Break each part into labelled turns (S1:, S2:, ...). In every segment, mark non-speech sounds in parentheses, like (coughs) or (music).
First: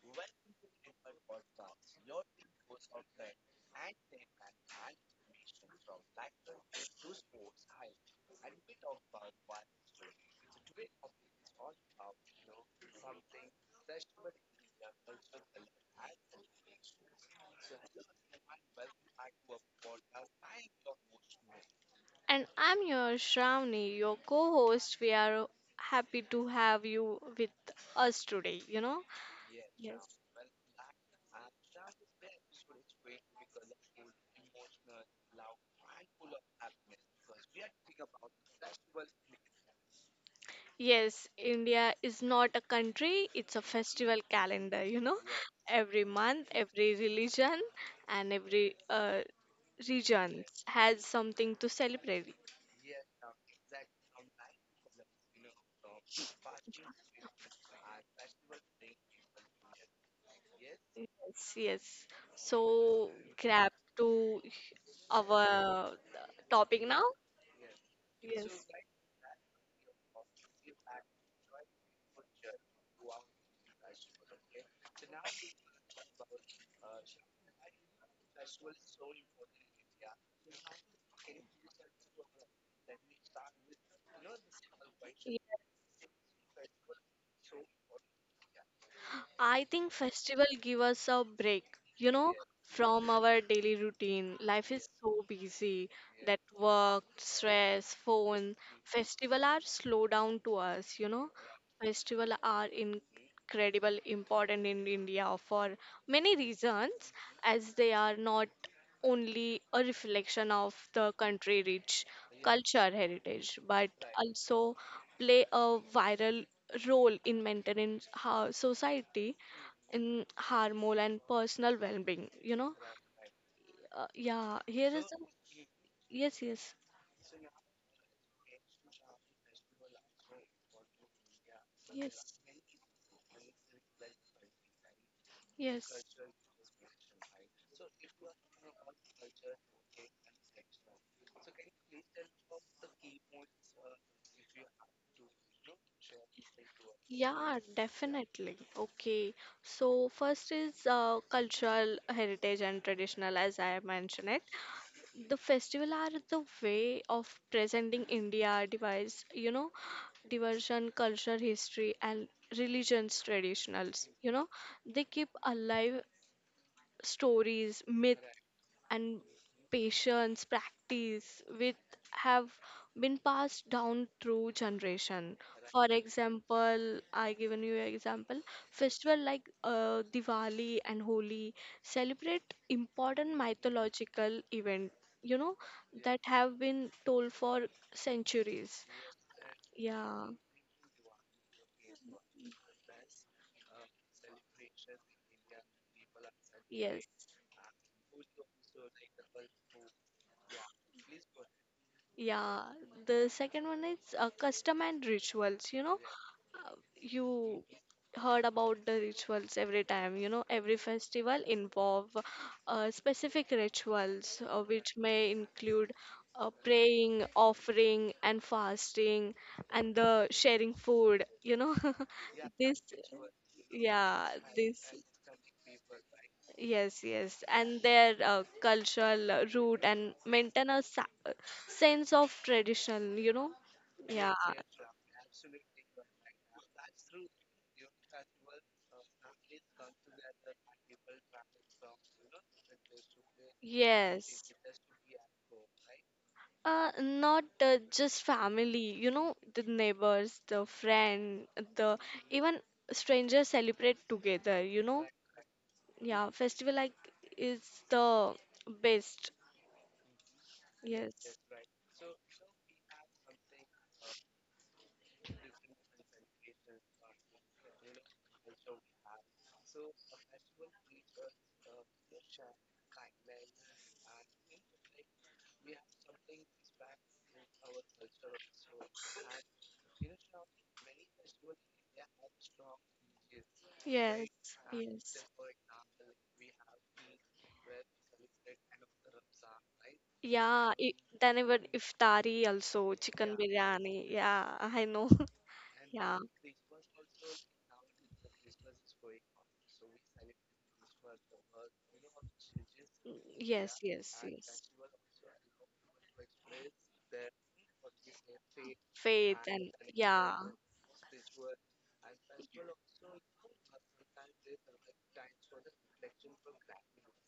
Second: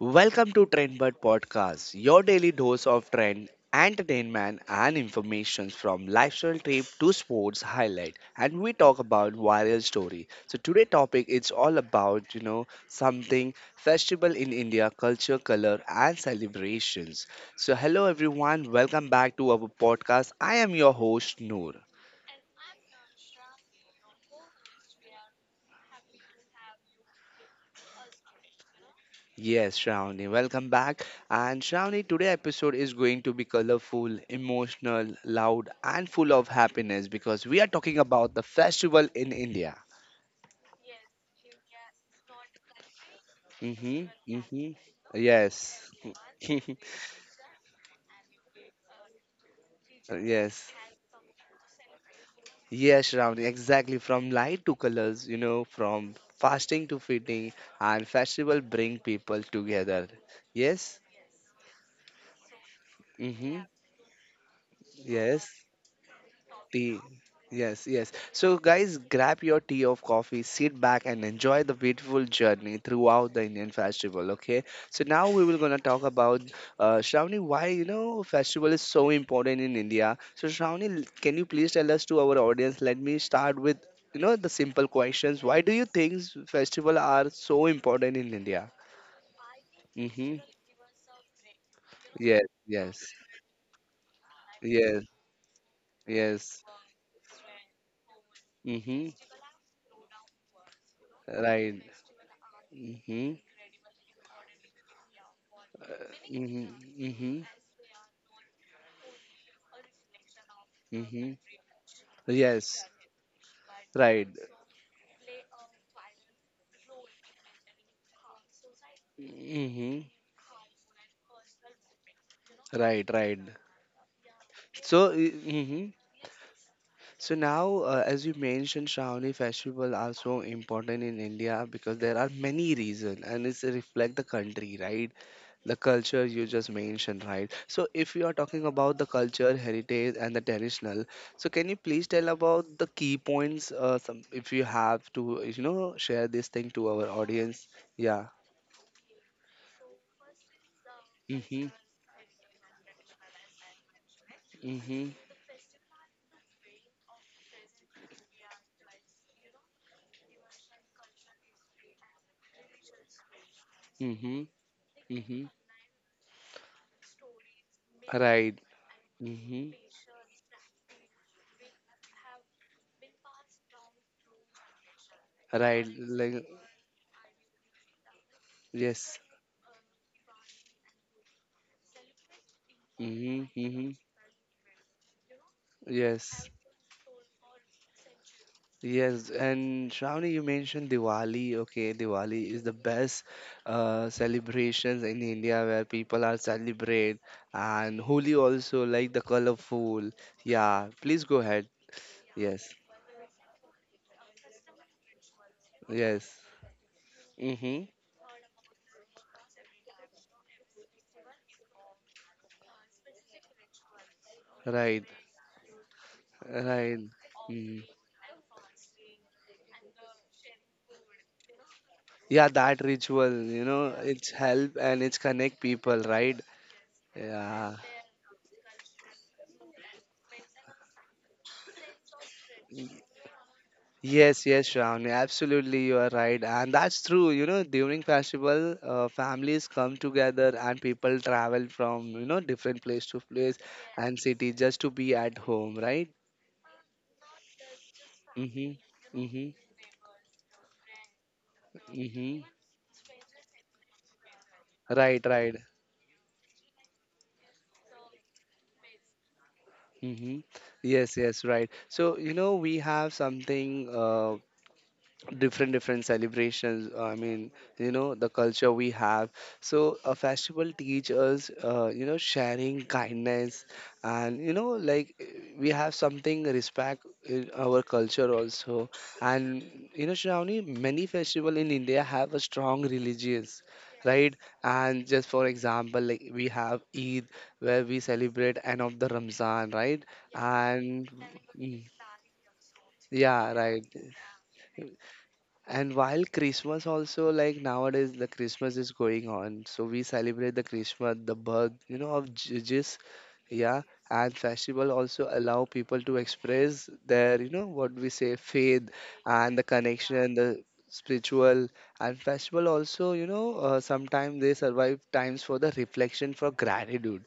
S1: Welcome to Trendbird Podcast, your daily dose of trend, entertainment, and information from lifestyle trip to sports highlight. And we talk about viral story. So today topic it's all about something festival in India, culture, color, and celebrations. So hello everyone, welcome back to our podcast. I am your host Noor.
S2: And I'm your Shravani, your co host. We are happy to have you with us today.
S1: Yes,
S2: Yes.
S1: Shravani, welcome back. And Shravani, today episode is going to be colorful, emotional, loud, and full of happiness because we are talking about the festival in India.
S2: Yes, India is not a country, it's a
S1: Mhm,
S2: festival
S1: mhm.
S2: calendar,
S1: Yes.
S2: Every month, every
S1: (laughs)
S2: religion, and every region
S1: Yes.
S2: has something to celebrate.
S1: Yes, Shravani, exactly. From light to colors, from fasting to feeding, and festival bring people together. Yes.
S2: Yes, yes. So,
S1: Mm-hmm.
S2: grab to
S1: Yes.
S2: our topic
S1: Tea.
S2: now.
S1: Yes, yes. So,
S2: Yes.
S1: guys, grab your tea or coffee, sit back, and enjoy the beautiful journey throughout the Indian festival. Okay. So now we will gonna talk about Shravani, why festival is so important in India. So, Shravani, can you please tell us to our audience? Let me start with the simple questions. Why do you think festival are so important in India?
S2: I think
S1: Mm-hmm.
S2: festival give us a break, you know,
S1: Yes,
S2: from
S1: yes,
S2: our daily routine. Life is
S1: yes,
S2: so busy that
S1: yes.
S2: work, stress, phone,
S1: Mm-hmm.
S2: festival are slow down to us.
S1: Right.
S2: Festival are in
S1: Mm-hmm.
S2: incredible important in India for many
S1: Mm-hmm.
S2: reasons,
S1: Mm-hmm.
S2: as they are not only a reflection of the
S1: Mm-hmm.
S2: country rich
S1: Yes,
S2: culture heritage, but
S1: right.
S2: also play a viral role in maintaining our society
S1: Mm-hmm.
S2: in harmony and personal well-being.
S1: Right, right.
S2: Yeah. Here is
S1: So,
S2: a
S1: mm-hmm.
S2: Yes, yes,
S1: So now, as you mentioned, Shravani, festival are so important in India because there are
S2: yes,
S1: many reasons, and it's reflect the country, right? The
S2: yes.
S1: culture you just mentioned, right? So, if you are talking about the culture, heritage, and the traditional, so can you please tell about the key points? Some, if you have to, you know, share this thing to our
S2: Yeah,
S1: audience. Yeah.
S2: definitely. Okay. So first is
S1: Mm-hmm.
S2: cultural heritage and traditional, as I mentioned it.
S1: Mm-hmm.
S2: The festival are the way of presenting India device, diversion, culture, history, and religions traditionals.
S1: Mm-hmm.
S2: They keep
S1: Mm-hmm.
S2: alive stories, myths,
S1: Right.
S2: and
S1: Mm-hmm.
S2: patience practice which have been passed down through generation. For
S1: Right. Like
S2: example, I given you an example, festival
S1: yes.
S2: like Diwali and Holi celebrate important
S1: Mm-hmm. Mm-hmm.
S2: mythological event, you know that
S1: Yes.
S2: have been told for centuries.
S1: Yes. And
S2: Yeah.
S1: Shravani, you mentioned Diwali. Okay, Diwali is the best celebrations in India where people are
S2: Yes.
S1: celebrate, and Holi also like the colorful. Yeah. Please go ahead.
S2: Yeah,
S1: Yes.
S2: the second one is custom and rituals.
S1: Yes.
S2: You
S1: Mm-hmm.
S2: heard about the rituals every time. Every festival involve specific rituals, which
S1: Right.
S2: may include
S1: Right.
S2: praying,
S1: Mm.
S2: offering, and fasting, and the sharing food.
S1: Yeah,
S2: (laughs)
S1: that
S2: This,
S1: ritual, you know,
S2: yeah,
S1: it's help
S2: this.
S1: and it's connect people, right?
S2: Yes, yes,
S1: Yeah.
S2: and their cultural root and maintain a sense of tradition, you know? Yeah,
S1: Yes, yes, Shravani, absolutely, you are right, and that's true. You know, during festival, families come together and people travel from different place to place and
S2: yes.
S1: city just to be at home, right?
S2: Not just
S1: Mhm,
S2: family,
S1: mhm,
S2: the neighbors, the friend, the
S1: mhm.
S2: even strangers celebrate together, you know?
S1: Right, right.
S2: Yeah, festival like is the best.
S1: Mhm. Yes,
S2: Yes,
S1: yes, right. So you know, we have something different celebrations I mean the culture we have, so a festival teaches you know, sharing kindness, and you know like we have something respect in our culture also, and you know, Shravani, many festival in India have a strong religious,
S2: yes,
S1: right? And
S2: yes.
S1: just for example, like we have Eid, where we celebrate end of the Ramzan, right?
S2: Yeah, I
S1: And
S2: then even
S1: mm,
S2: iftari also, chicken
S1: yeah, right.
S2: biryani. Yeah, I know. (laughs)
S1: And
S2: Yeah.
S1: while Christmas also, like nowadays the Christmas is going on, so we celebrate the Christmas, the birth, you know, of Jesus,
S2: Yes,
S1: yeah,
S2: yes,
S1: and
S2: yes.
S1: festival also allow people to express their, you know, what we say faith
S2: Faith
S1: and the
S2: and yeah,
S1: connection, the spiritual. And festival also, you know, sometimes they survive times for the reflection for gratitude,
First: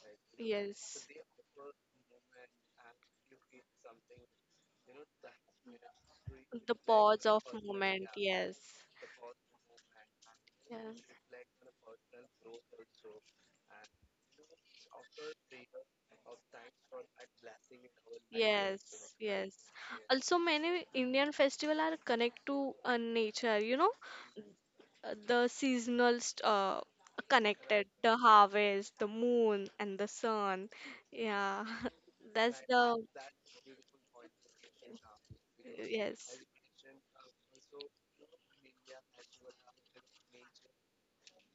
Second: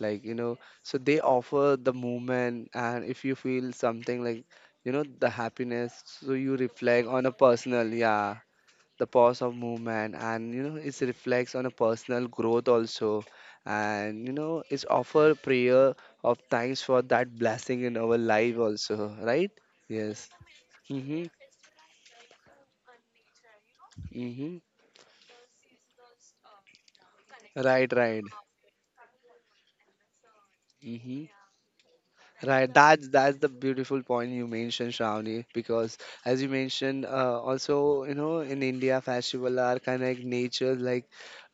S1: like you know, so
S2: yes.
S1: they offer the movement, and if you feel something like, you know, the happiness, so you
S2: The
S1: reflect
S2: pause
S1: on a
S2: of
S1: personal,
S2: moment.
S1: yeah,
S2: Yes.
S1: the pause of movement, and you know
S2: Yeah.
S1: it reflects on a personal growth also, and you know it's offer prayer of thanks for that blessing in our life also,
S2: Yes, yes.
S1: right? Yes.
S2: Also, many
S1: Mm-hmm.
S2: Indian festival are connect to nature.
S1: Mm-hmm.
S2: The seasonal connected
S1: Right,
S2: the
S1: right.
S2: harvest, the moon, and the sun.
S1: Mm-hmm.
S2: Yeah. (laughs) that's
S1: Right,
S2: the
S1: that's the beautiful point you mentioned, Shravani, because
S2: Yes,
S1: as you mentioned, also you know, in India, festival are kind of like nature. Like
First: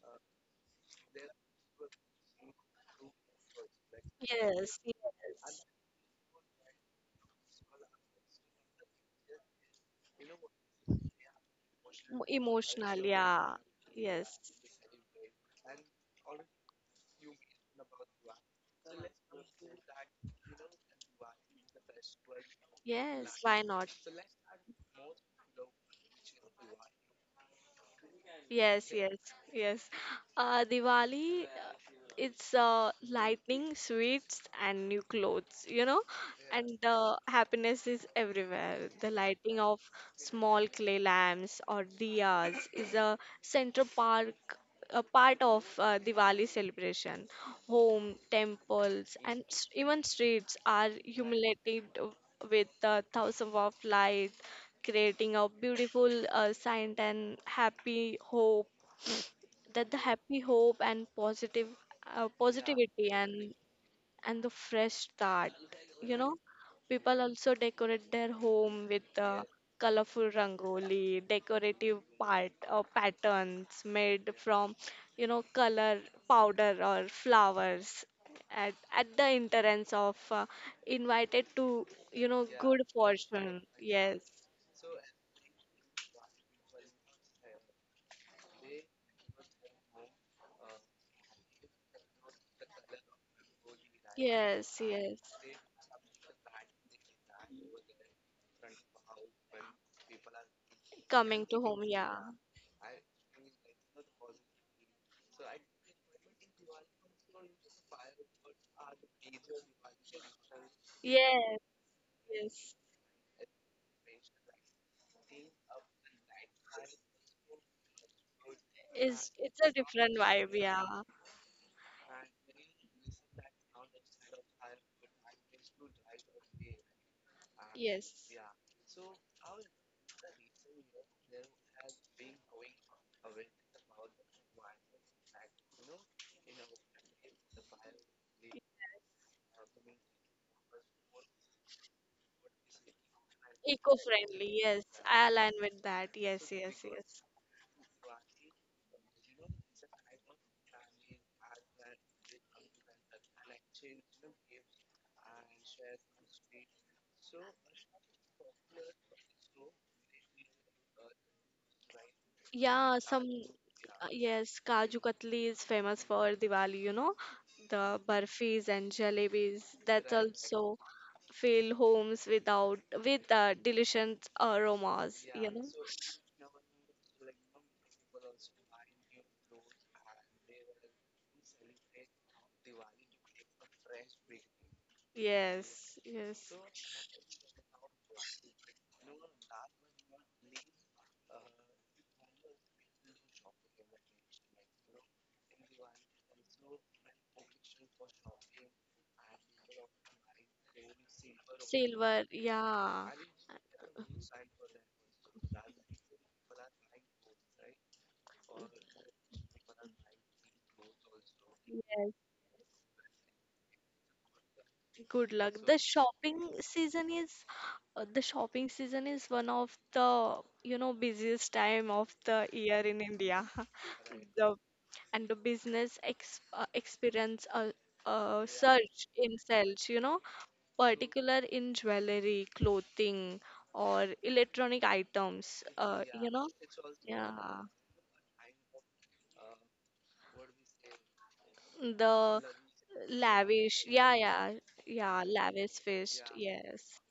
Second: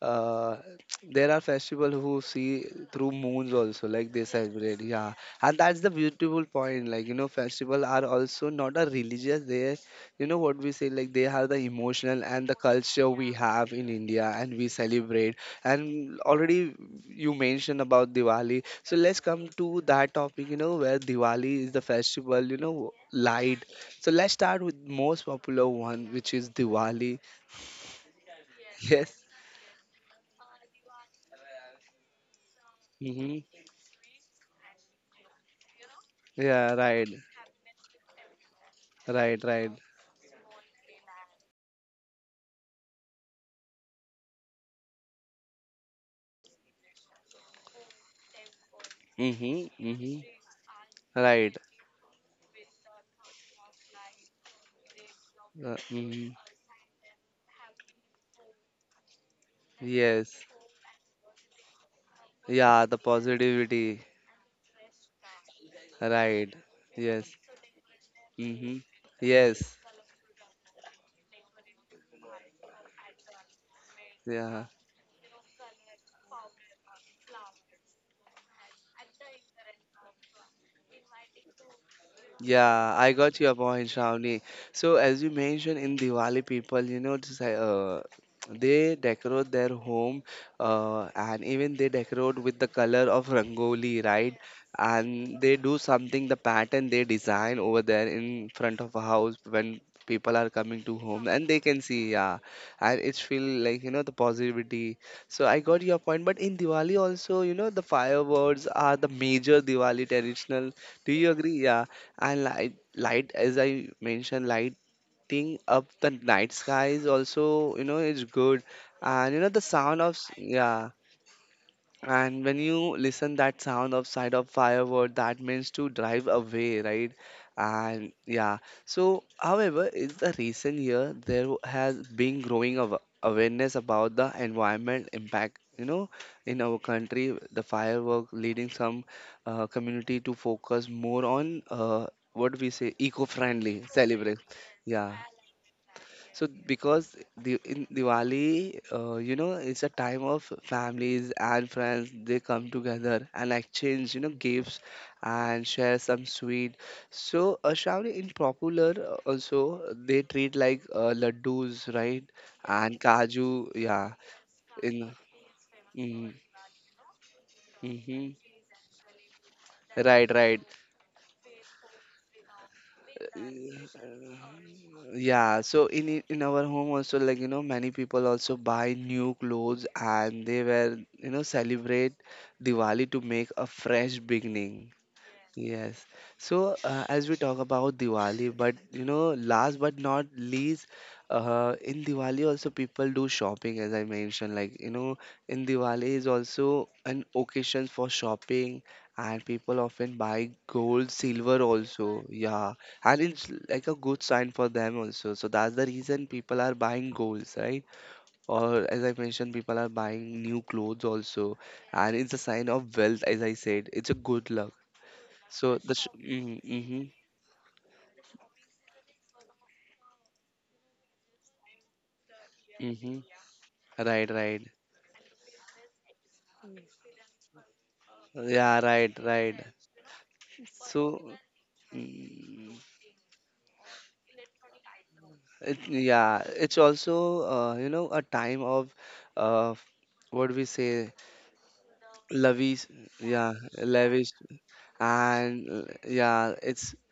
S1: uh, (tsk) there are festival who see through moons also, like they celebrate.
S2: yes,
S1: Yeah, and
S2: yes.
S1: that's the beautiful point. Like you know, festival are also not a religious. They, you know what we say, like they have the emotional and the
S2: Emotional,
S1: culture we
S2: yeah.
S1: have in
S2: Yes,
S1: India, and we celebrate. And already you mentioned about Diwali. So let's come to that topic, you know, where Diwali is the festival, you know,
S2: yes.
S1: light.
S2: Why not?
S1: So let's start with most popular one, which is Diwali. (laughs)
S2: Yes, yes,
S1: Yes.
S2: yes. Diwali, it's
S1: Mm-hmm.
S2: lightning, sweets, and new clothes.
S1: Yeah,
S2: And
S1: right.
S2: the happiness is everywhere. The
S1: Right,
S2: lighting
S1: right.
S2: of small clay lamps or diyas is a central park, a part of Diwali celebration. Home, temples, and
S1: Mm-hmm.
S2: even
S1: Mm-hmm.
S2: streets are
S1: Right.
S2: illuminated with thousands of lights, creating a beautiful
S1: Mm-hmm.
S2: sight and happy hope that the happy
S1: Yes.
S2: hope and positive Yeah,
S1: Yeah, the
S2: positivity and
S1: positivity.
S2: the fresh start, you know
S1: Right.
S2: people
S1: Yes.
S2: also decorate their
S1: Mm-hmm.
S2: home with
S1: Yes.
S2: colorful rangoli decorative part patterns made
S1: Yeah.
S2: from, color powder or flowers at, the entrance of invited to, yeah, good, yeah,
S1: Yeah, I got your
S2: fortune.
S1: point,
S2: Yes,
S1: Shravani. So, as you mentioned in Diwali, people, you know, just, they decorate their home, and even they decorate with the color of rangoli, right?
S2: yes, yes.
S1: And they do something, the pattern they design over there in front of a house when people are coming to home,
S2: Coming
S1: and they
S2: to
S1: can
S2: home,
S1: see,
S2: yeah.
S1: yeah, and it's feel like, you know, the positivity. So I got your point, but in Diwali also, you know, the fireworks are the major Diwali traditional. Do you agree?
S2: Yes,
S1: Yeah, and
S2: yes.
S1: light as I mentioned, lighting up the night sky is also, you know, it's good.
S2: It's
S1: And you know
S2: it's
S1: the
S2: a
S1: sound of
S2: different vibe, yeah.
S1: yeah, and when you listen that sound of side of firework, that means to drive away, right? And
S2: Yes.
S1: yeah. So, however, in the recent year, there has been growing awareness about the environment impact. You know, in our country, the firework leading some community to focus more on what we say eco-friendly celebrate.
S2: Eco-friendly, yes.
S1: Yeah.
S2: I align with that.
S1: So
S2: Yes, yes,
S1: because
S2: yes.
S1: the in Diwali, you know, it's a time of families and friends. They come together and exchange, you know, gifts and share some sweet. So Shravani, in popular also they treat like laddus, right? And
S2: Yeah, some
S1: kaju, yeah.
S2: yes,
S1: In
S2: Kaju Katli is famous
S1: mm-hmm.
S2: for Diwali. The
S1: Mm-hmm.
S2: barfi's and jalebis. That's
S1: Right, right.
S2: also fill homes without with delicious aromas, you
S1: Yeah,
S2: know.
S1: so in in our home also, like you know, many people also buy new clothes and they were, you know, celebrate Diwali to make a fresh beginning.
S2: Yes,
S1: Yes.
S2: yes.
S1: So, as we talk about Diwali, but you know, last but not least, in Diwali also people do shopping, as I mentioned. Like, you know, in Diwali is also an occasion for shopping, and people often buy gold, silver also.
S2: Silver,
S1: Yeah.
S2: yeah.
S1: And it's like a good sign for them also. So, that's the reason people are buying golds, right? Or, as I mentioned, people are buying new clothes also.
S2: Yes,
S1: And it's a sign of wealth, as I said. It's a good luck.
S2: good luck. The
S1: So that's
S2: shopping
S1: mm, mm-hmm,
S2: season is the shopping season is one of the busiest time of the year in
S1: mm-hmm.
S2: India.
S1: Right,
S2: (laughs) The
S1: right.
S2: And the business ex experience a
S1: Yeah,
S2: surge
S1: right,
S2: in
S1: right.
S2: sales,
S1: So
S2: particular in jewelry,
S1: mm,
S2: clothing, or electronic items.
S1: it, yeah, it's
S2: Yeah,
S1: also you know, a time of uh, what do we say
S2: the
S1: lavish, yeah,
S2: lavish, yeah,
S1: lavish.
S2: yeah, yeah,
S1: And
S2: lavish feast,
S1: yeah, it's
S2: yes.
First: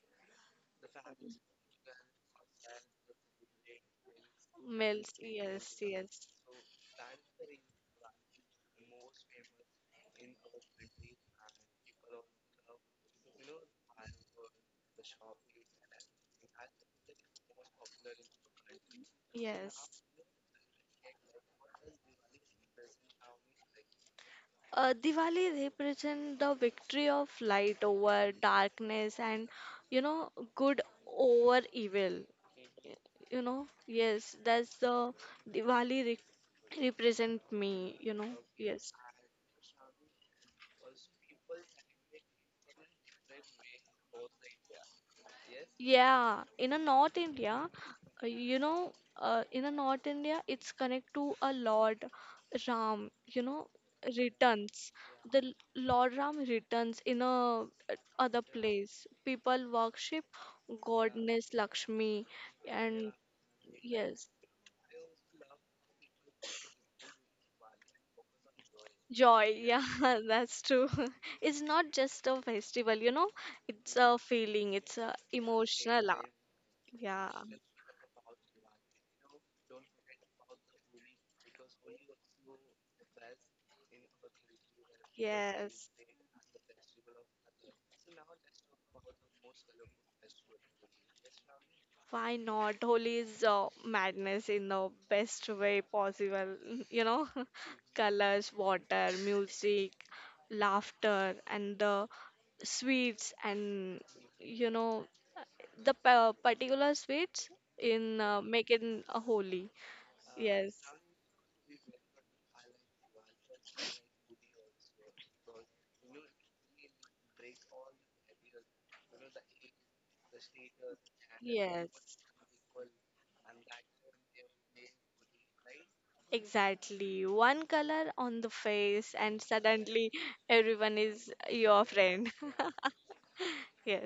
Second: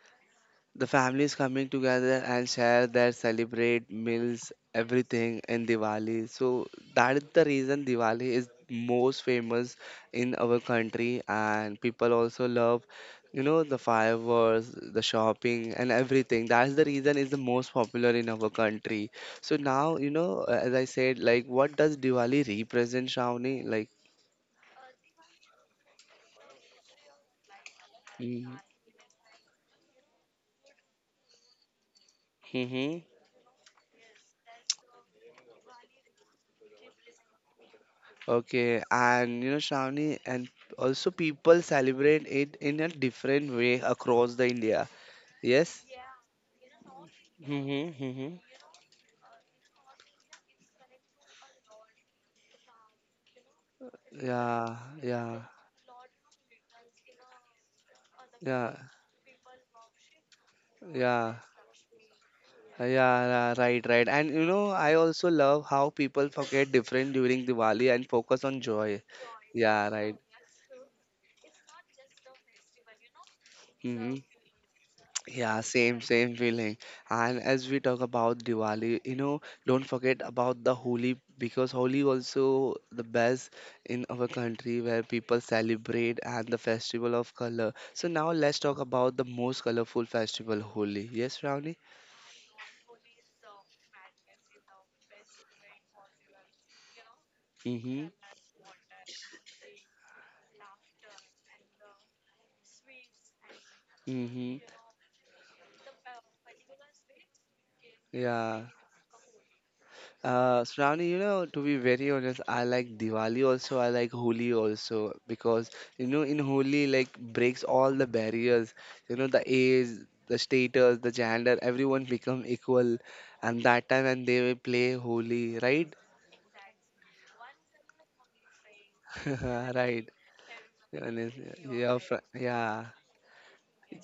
S1: the families coming together and share their celebrate meals,
S2: Mills,
S1: everything in
S2: yes,
S1: Diwali.
S2: yes,
S1: So that is the reason Diwali is most famous in our country, and people also love, you know, the fireworks, the shopping, and everything. That's the reason is the most popular in our country. So now,
S2: yes.
S1: you know, as I said, like what does Diwali represent, Shawnee? Like,
S2: Diwali represents the victory of light over darkness and good over evil.
S1: mm-hmm.
S2: Yes, that's the Diwali re represent me,
S1: Okay,
S2: Yes.
S1: and you know, Shravani, and also people celebrate it in a different way across the India. Yes?
S2: Yeah, in a North India,
S1: Mm-hmm,
S2: uh,
S1: mm-hmm.
S2: you know, in a North India, it's connect to a Lord Ram,
S1: Yeah,
S2: returns. The
S1: yeah,
S2: Lord Ram returns in a other
S1: yeah,
S2: place. People worship
S1: yeah,
S2: Goddess Lakshmi, and
S1: yeah, right, right.
S2: yes,
S1: And you know, I also love how people forget different during Diwali and focus on joy.
S2: joy. Yeah,
S1: Yeah, right.
S2: (laughs) that's true. (laughs) It's not just a festival, it's a
S1: Mm-hmm.
S2: feeling, it's a
S1: Yeah, same,
S2: emotional.
S1: same feeling.
S2: Yeah,
S1: And as we talk about Diwali, you know, don't forget about the Holi because Holi also the best in our country where people
S2: yes.
S1: celebrate and the festival of color. So now let's talk about the most colorful festival, Holi. Yes, Ravni?
S2: Why not? Holi is madness in the best way possible. (laughs) You know, (laughs)
S1: Mm-hmm.
S2: colors, water, music, laughter, and the sweets, and
S1: Mm-hmm.
S2: you know, the particular sweets in
S1: Yeah.
S2: making a holy. Yes,
S1: Shravani, you know, to be very honest, I like Diwali also. I like Holi also because you know, in Holi, like breaks all the barriers. You know, the age, the status, the gender, everyone
S2: yes.
S1: become equal, and that time and they will play Holi, right?
S2: Exactly. One color on the face, and
S1: (laughs) Right.
S2: suddenly everyone is
S1: Honest,
S2: your
S1: yeah,
S2: friend. (laughs)
S1: yeah.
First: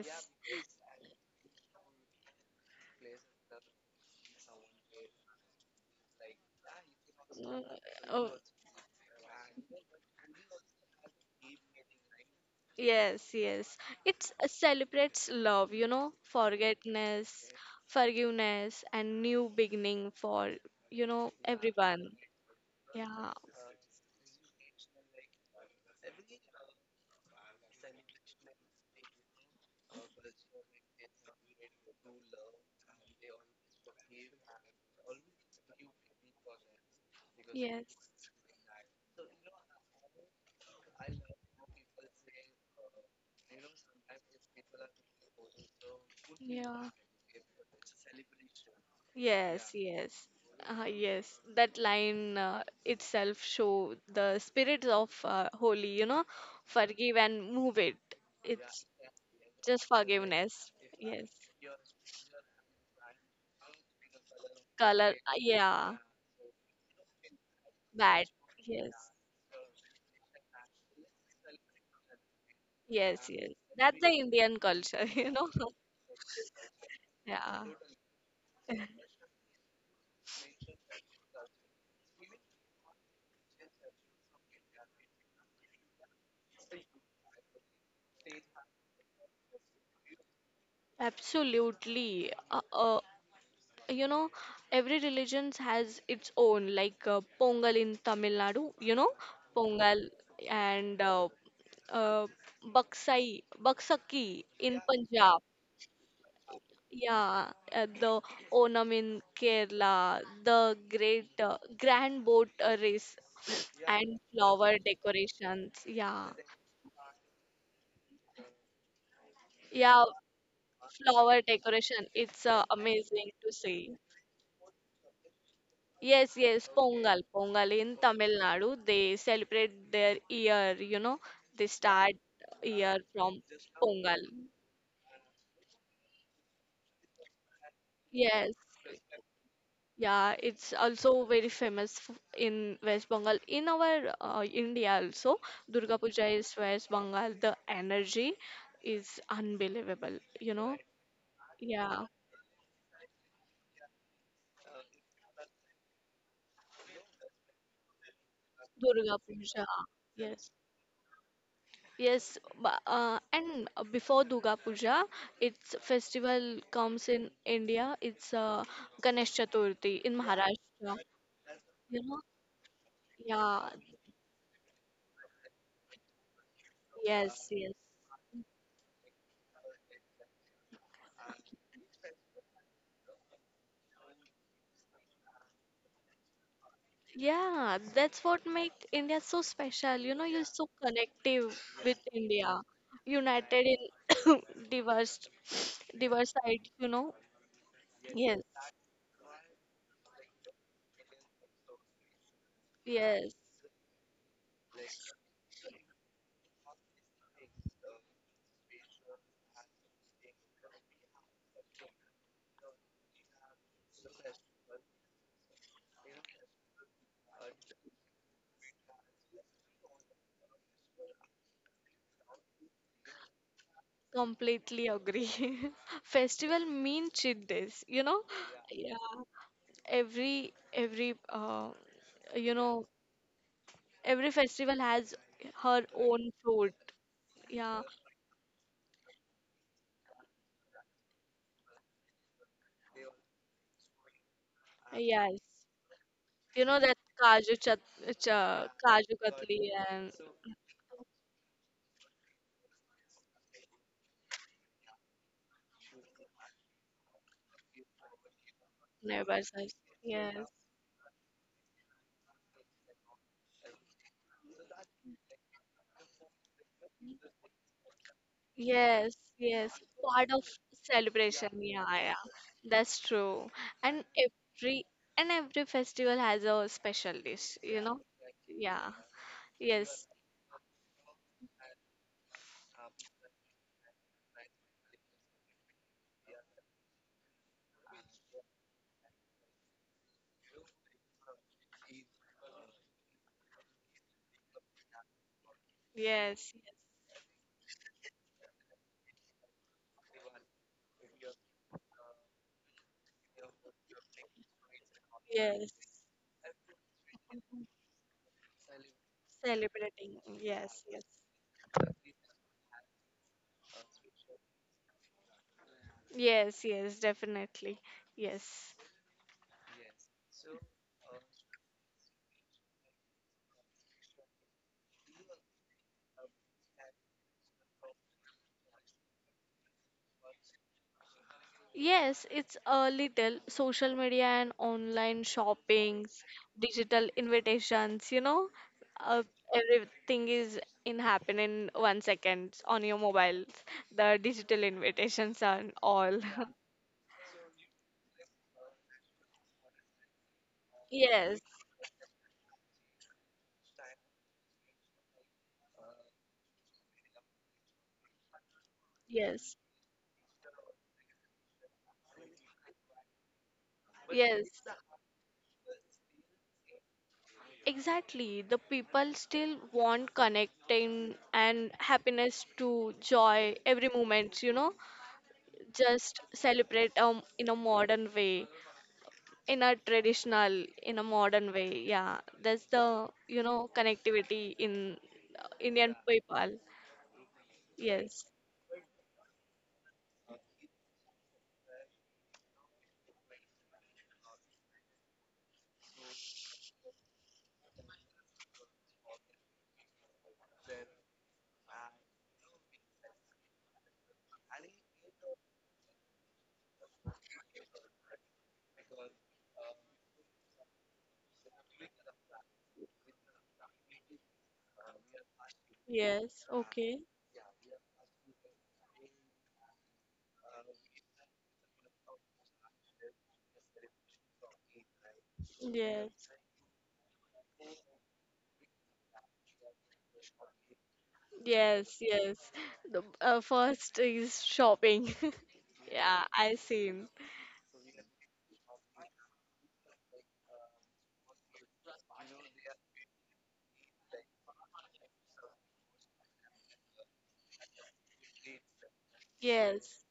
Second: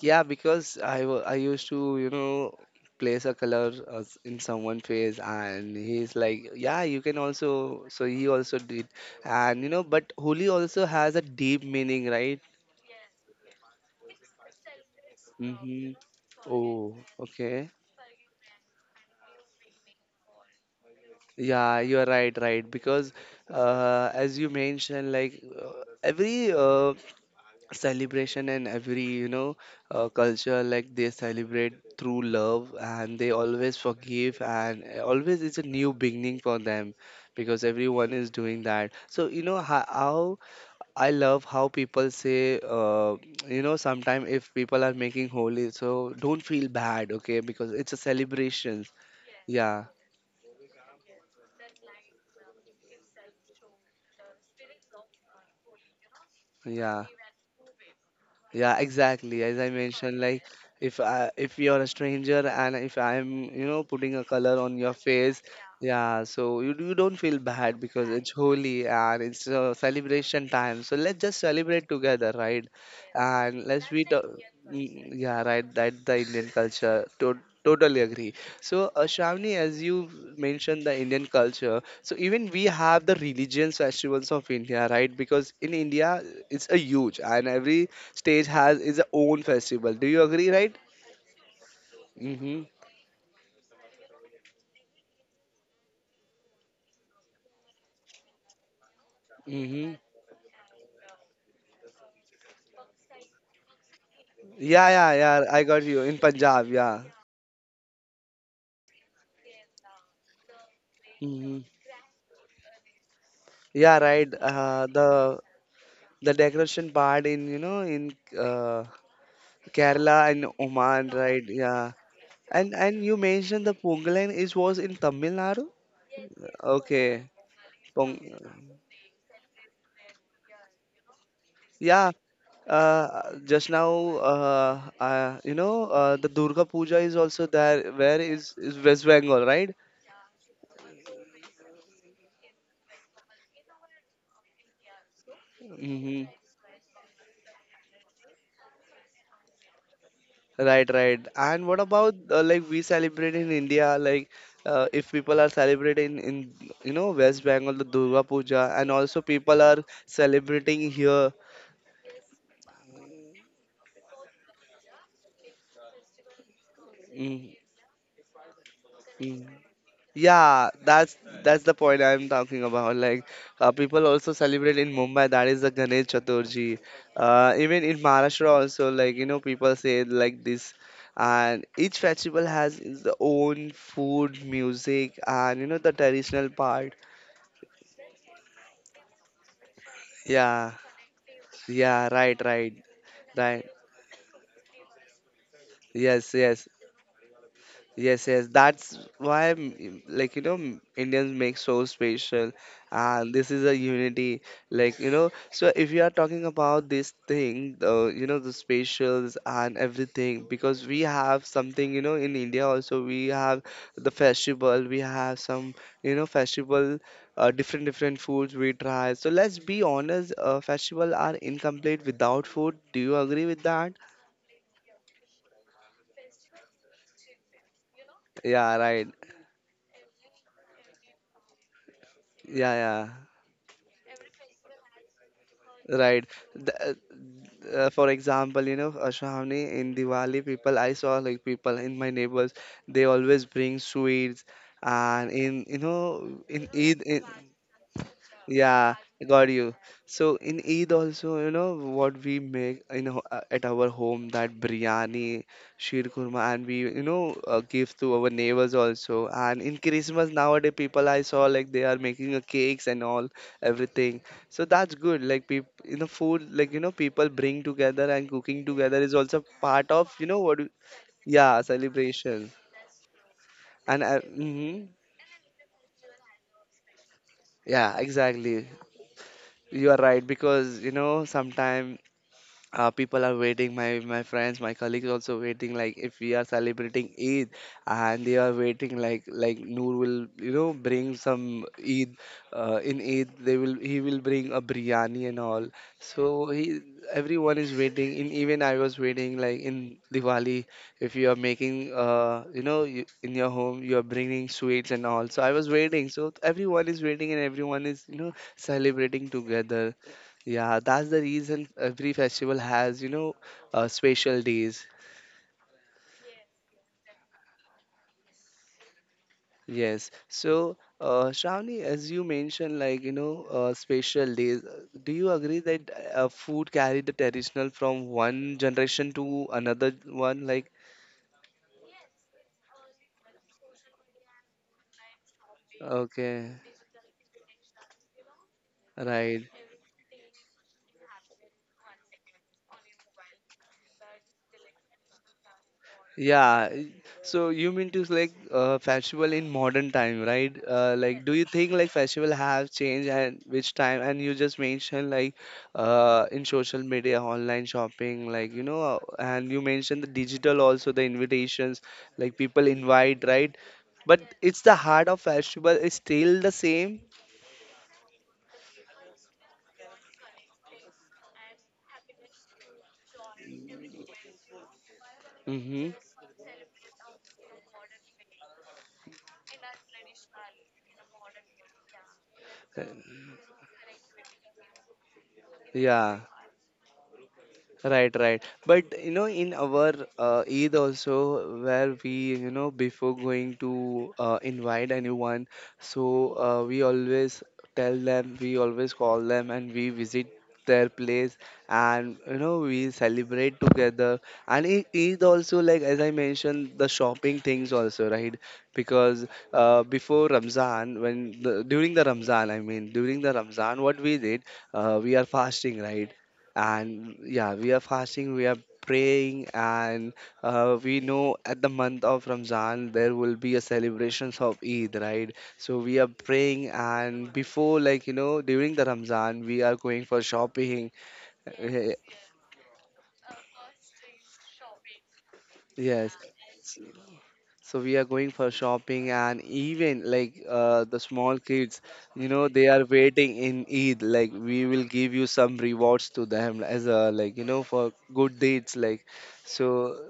S1: Yeah, because I I used to, you know, place a color in someone's face, and he's like, yeah, you can
S2: Mm,
S1: also. So he
S2: oh,
S1: also did, and you know, but Holi also has a deep meaning, right?
S2: yes, yes. It celebrates love,
S1: Mm-hmm. Oh,
S2: forgetness,
S1: okay.
S2: forgiveness, and new beginning for,
S1: Yeah, you're
S2: everyone.
S1: right, right. Because
S2: Yeah.
S1: as you mentioned, like every celebration in every you know culture, like they celebrate through love and they always forgive and always it's a new beginning for them because
S2: Yes.
S1: everyone is doing that. So you know, how I love how people say you know, sometimes if people are making holy, so don't feel
S2: Yeah.
S1: bad, okay, because it's a celebration.
S2: Yes,
S1: Yeah,
S2: yes. Yes, that line itself show the spirit of Holi,
S1: yeah.
S2: forgive and move it.
S1: Yeah,
S2: It's
S1: exactly. As I
S2: just
S1: mentioned, like
S2: forgiveness.
S1: if
S2: Yes.
S1: I, if you're a stranger and if I'm, you know, putting a color on your
S2: Color,
S1: face,
S2: yeah.
S1: yeah, so you don't feel bad because
S2: Bad.
S1: it's holy
S2: Yes,
S1: and it's a celebration time. So let's just celebrate together, right?
S2: yes, yes.
S1: And let's
S2: That's
S1: be,
S2: the Indian culture, (laughs)
S1: mm,
S2: you
S1: yeah,
S2: know.
S1: right. That's the Indian culture.
S2: Yeah.
S1: Totally agree. So, Shravani, as you mentioned the Indian culture, so even we have the religions festivals of India, right? Because in India, it's a huge and every stage has its own festival. Do you agree, right?
S2: Absolutely.
S1: Mm-hmm.
S2: You know every religion has its own, like Pongal in Tamil Nadu, you know
S1: Mm-hmm.
S2: Pongal, and uh, Baksai Baksaki in
S1: Yeah, yeah, yeah.
S2: Punjab,
S1: I got you in Punjab. Yeah,
S2: yeah. The Onam in Kerala, the great
S1: mm-hmm,
S2: grand boat race, (sniffs)
S1: yeah,
S2: and
S1: right.
S2: flower
S1: The
S2: decorations. Yeah,
S1: decoration part in you know in uh,
S2: yeah,
S1: Kerala and Oman,
S2: flower
S1: right? Yeah,
S2: decoration, it's
S1: and you
S2: amazing to
S1: mentioned the
S2: see.
S1: Pongal and it was in Tamil Nadu.
S2: Yes, yes, Pongal,
S1: Okay,
S2: Pongal in
S1: Pong.
S2: Tamil Nadu, they celebrate their year, they
S1: Yeah.
S2: start year from
S1: Just now,
S2: Pongal.
S1: you know, the Durga Puja is also there. Where is
S2: Yes,
S1: is West Bengal, right?
S2: yeah, it's also very famous in West Bengal. In our India also, Durga
S1: Mm-hmm.
S2: Puja is West Bengal. The energy is unbelievable, you know.
S1: Right, right. And what
S2: Yeah,
S1: about, like, we celebrate in India? Like, if people are celebrating in, you know, West Bengal, the Durga Puja, and
S2: Durga
S1: also people
S2: Puja,
S1: are
S2: yes.
S1: celebrating here.
S2: Yes, bu- and before Durga Puja, its festival comes in
S1: Mm,
S2: India. It's Ganesh
S1: mm.
S2: Chaturthi in
S1: Yeah,
S2: Maharashtra.
S1: that's the point
S2: You know?
S1: I'm talking about. Like,
S2: Yeah.
S1: people also celebrate in Mumbai. That is the Ganesh Chaturthi.
S2: Yes, yes.
S1: Even in Maharashtra also, like, you know, people say it like this. And each festival has its own food, music, and, you know, the traditional part.
S2: Yeah, that's what makes India so special. You know, you're so
S1: Yeah,
S2: connective with
S1: yeah, right,
S2: India,
S1: right, right.
S2: united in (coughs) diverse, diverse
S1: Yes, yes.
S2: side, you know?
S1: Yes,
S2: Yes,
S1: yes, that's why, like, you know, Indians make so special, and
S2: yes.
S1: this is a unity. Like, you know, so if you are talking about this thing, you know, the specials and everything, because we have something, you know, in India also, we have the festival, we have some, you know, festival, different, different foods we try. So let's be honest, festival are incomplete without food. Do you agree with that?
S2: Completely agree. (laughs) Festival mean cheat days, you know?
S1: Yeah,
S2: Yeah.
S1: right.
S2: Every you
S1: Yeah,
S2: know
S1: yeah.
S2: every festival has her
S1: Right.
S2: own food,
S1: The, uh,
S2: yeah.
S1: for example, you know, Shravani, in Diwali, people I saw like people in my neighbors, they always bring sweets, and
S2: Yes,
S1: in, you know, in
S2: that
S1: Eid, in,
S2: Kaju chat cha,
S1: yeah,
S2: Kaju
S1: got
S2: Katli,
S1: you.
S2: and
S1: So in Eid also, you know what we make in at our home, that biryani, sheer kurma, and we, you know, give to our neighbors also.
S2: neighbors,
S1: And in Christmas
S2: yes,
S1: nowadays, people I saw like they are making a cakes and all everything. So that's good. Like people, you know, food like, you know, people bring together and cooking together
S2: yes,
S1: is also
S2: yes.
S1: part of, you
S2: Part
S1: know,
S2: of
S1: what?
S2: celebration,
S1: Yeah,
S2: yeah, yeah,
S1: celebration.
S2: that's true.
S1: And,
S2: And
S1: mhm.
S2: every festival has a special dish, you
S1: Yeah,
S2: know.
S1: exactly.
S2: Yeah,
S1: You are
S2: yes,
S1: right because you know sometimes, people are waiting, my friends, my colleagues also waiting, like if we are celebrating Eid, and they are waiting, like Noor will, you know, bring some Eid. In Eid they will, he will bring a biryani and all, so
S2: yes, yes.
S1: he everyone is waiting in, even I was waiting like in Diwali. If you are making, you know, you, in your home you are bringing sweets and all, so I was
S2: Yes.
S1: waiting. So everyone is waiting and everyone is, you know, celebrating together.
S2: Celebrating.
S1: Yeah,
S2: Yes, yes.
S1: that's the reason every festival has, you know, special days.
S2: Yes, yes, definitely. Yes.
S1: Yes. So, Shravani, as you mentioned, like, you know, special days, do you agree that food carried the traditional from one generation to another one? Like,
S2: Yes, it's a little social media and online shoppings,
S1: okay,
S2: digital invitations, uh,
S1: right.
S2: everything is in happen in 1 second on your mobile. The digital invitations and all. (laughs)
S1: Yeah, so you mean to like festival in modern time, right? Like, do
S2: Yes,
S1: you think like festival have changed and which time? And you just mentioned, like, in social media, online shopping, like, you know, and
S2: yes,
S1: you mentioned the digital also, the invitations, like people invite, right? But
S2: yes.
S1: it's the heart of festival is still the same.
S2: Exactly, the people still want connecting and happiness to joy every moment,
S1: Mm-hmm.
S2: just celebrate in a modern way, in a modern way. Yeah, that's
S1: Eh,
S2: the, connectivity in Indian
S1: yeah.
S2: people.
S1: Right,
S2: Yes.
S1: right. But you know, in our, Eid also, where we, you know, before going to invite anyone, so, we always tell them, we always call them, and we visit their place, and, you know, we celebrate together. And it Eid also, like as I mentioned, the shopping things also, right? Because, before Ramzan, when the, during the Ramzan, I mean, during the Ramzan, what we did, we are fasting, right?
S2: Yes, okay.
S1: And yeah, we are fasting, we are praying, and, we know at the month of Ramzan there will be a celebrations of Eid, right? So we are
S2: Yes,
S1: praying, and before, like, you know, during the Ramzan, we are going for shopping. Eh,
S2: yes, yes. The first is shopping. (laughs)
S1: yes.
S2: Yeah, I seen.
S1: So we are going for shopping, and even like, the small kids, you know, they are waiting in Eid, like we will give you some rewards to them as a, like, you know, for good deeds like. So
S2: Yes.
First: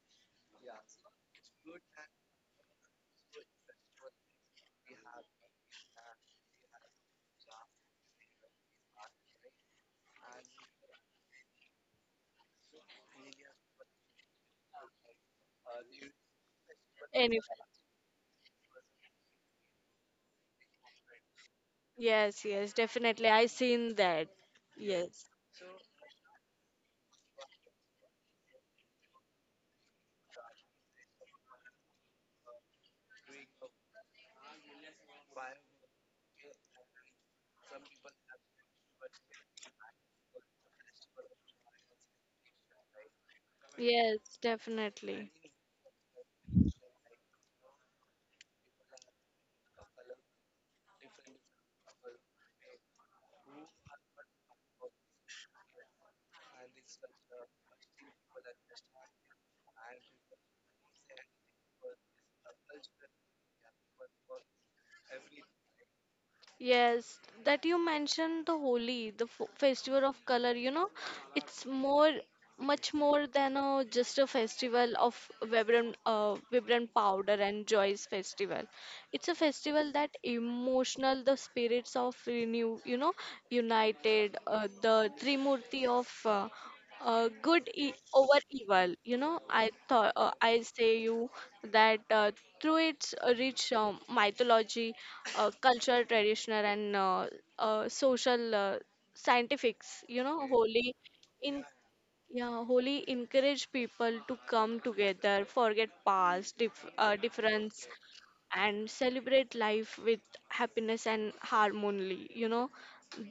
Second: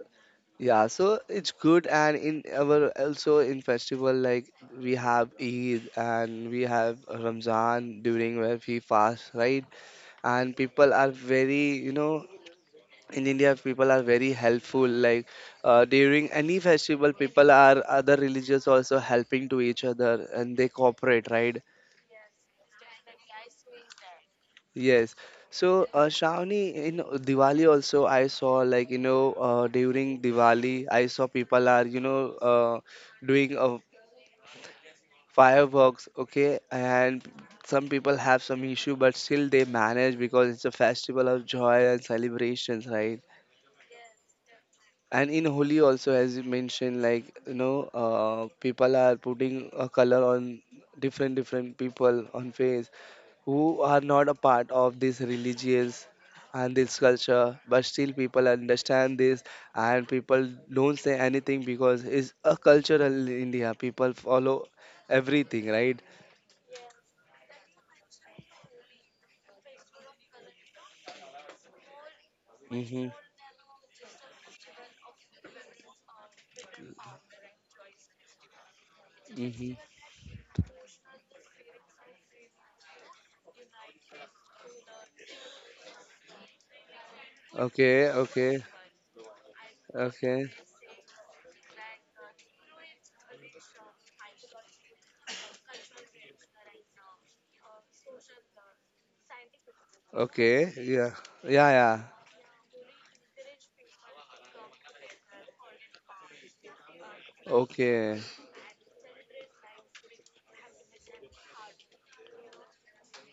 S1: yeah, so it's good, and in our also in festival like, we have Eid and we have Ramzan, during where we fast, right? And people are very, you know, in India people are very helpful. Like, during any festival,
S2: Any
S1: people are other religious also helping to each other, and they cooperate, right?
S2: yes, yes, definitely. I seen that.
S1: Yes.
S2: Yes.
S1: So, Shravani, in Diwali also, I saw like, you know, during Diwali, I saw people are, you know, doing a fireworks, okay, and some people have some issue but still they manage because it's a festival of joy and celebrations, right?
S2: Yes, definitely.
S1: And in Holi also, as you mentioned, like, you know, people are putting a color on different, different people on face, who are not a part of this religious and this culture, but still people understand this, and people don't say anything because it's a cultural India people follow everything, right?
S2: Yes, that you mentioned the Holi, the f festival of color, it's more, much
S1: Hmm.
S2: more than a, just a festival of vibrant, vibrant powder and joyous festival. It's a
S1: Mm-hmm.
S2: festival that emotional the spirits of renew, united, the Trimurti of good
S1: Okay,
S2: over
S1: okay,
S2: evil. You know, I thought
S1: okay,
S2: I say you that through its rich mythology, cultural traditional, and social scientifics,
S1: okay.
S2: holy
S1: Yeah,
S2: in.
S1: yeah, yeah.
S2: Yeah, Holi encourage people to come together, forget past difference,
S1: Okay.
S2: and celebrate life with happiness and harmony.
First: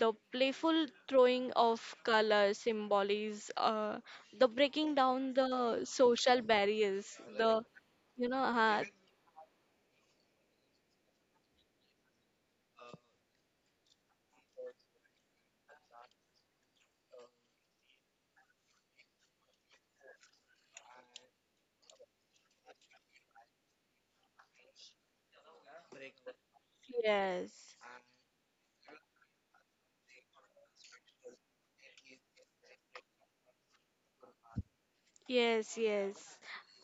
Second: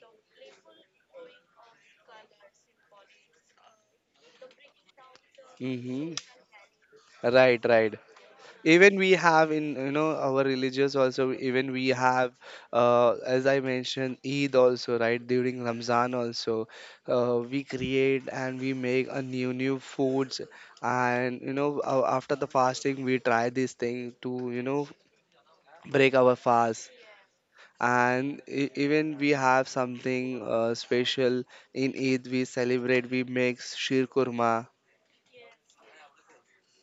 S2: The playful throwing of color symbols, the breaking down the
S1: Mm-hmm.
S2: social barriers,
S1: Right, right.
S2: you know, uh,
S1: Even we have in, you know, our religious also. Even we have, as I mentioned, Eid also, right? During Ramzan also, we create and we make a new new foods, and, you know, after the fasting, we try this thing to, you know, break our fast,
S2: yes,
S1: and even we have something, special in Eid. We celebrate. We make sheer kurma.
S2: yes, yes.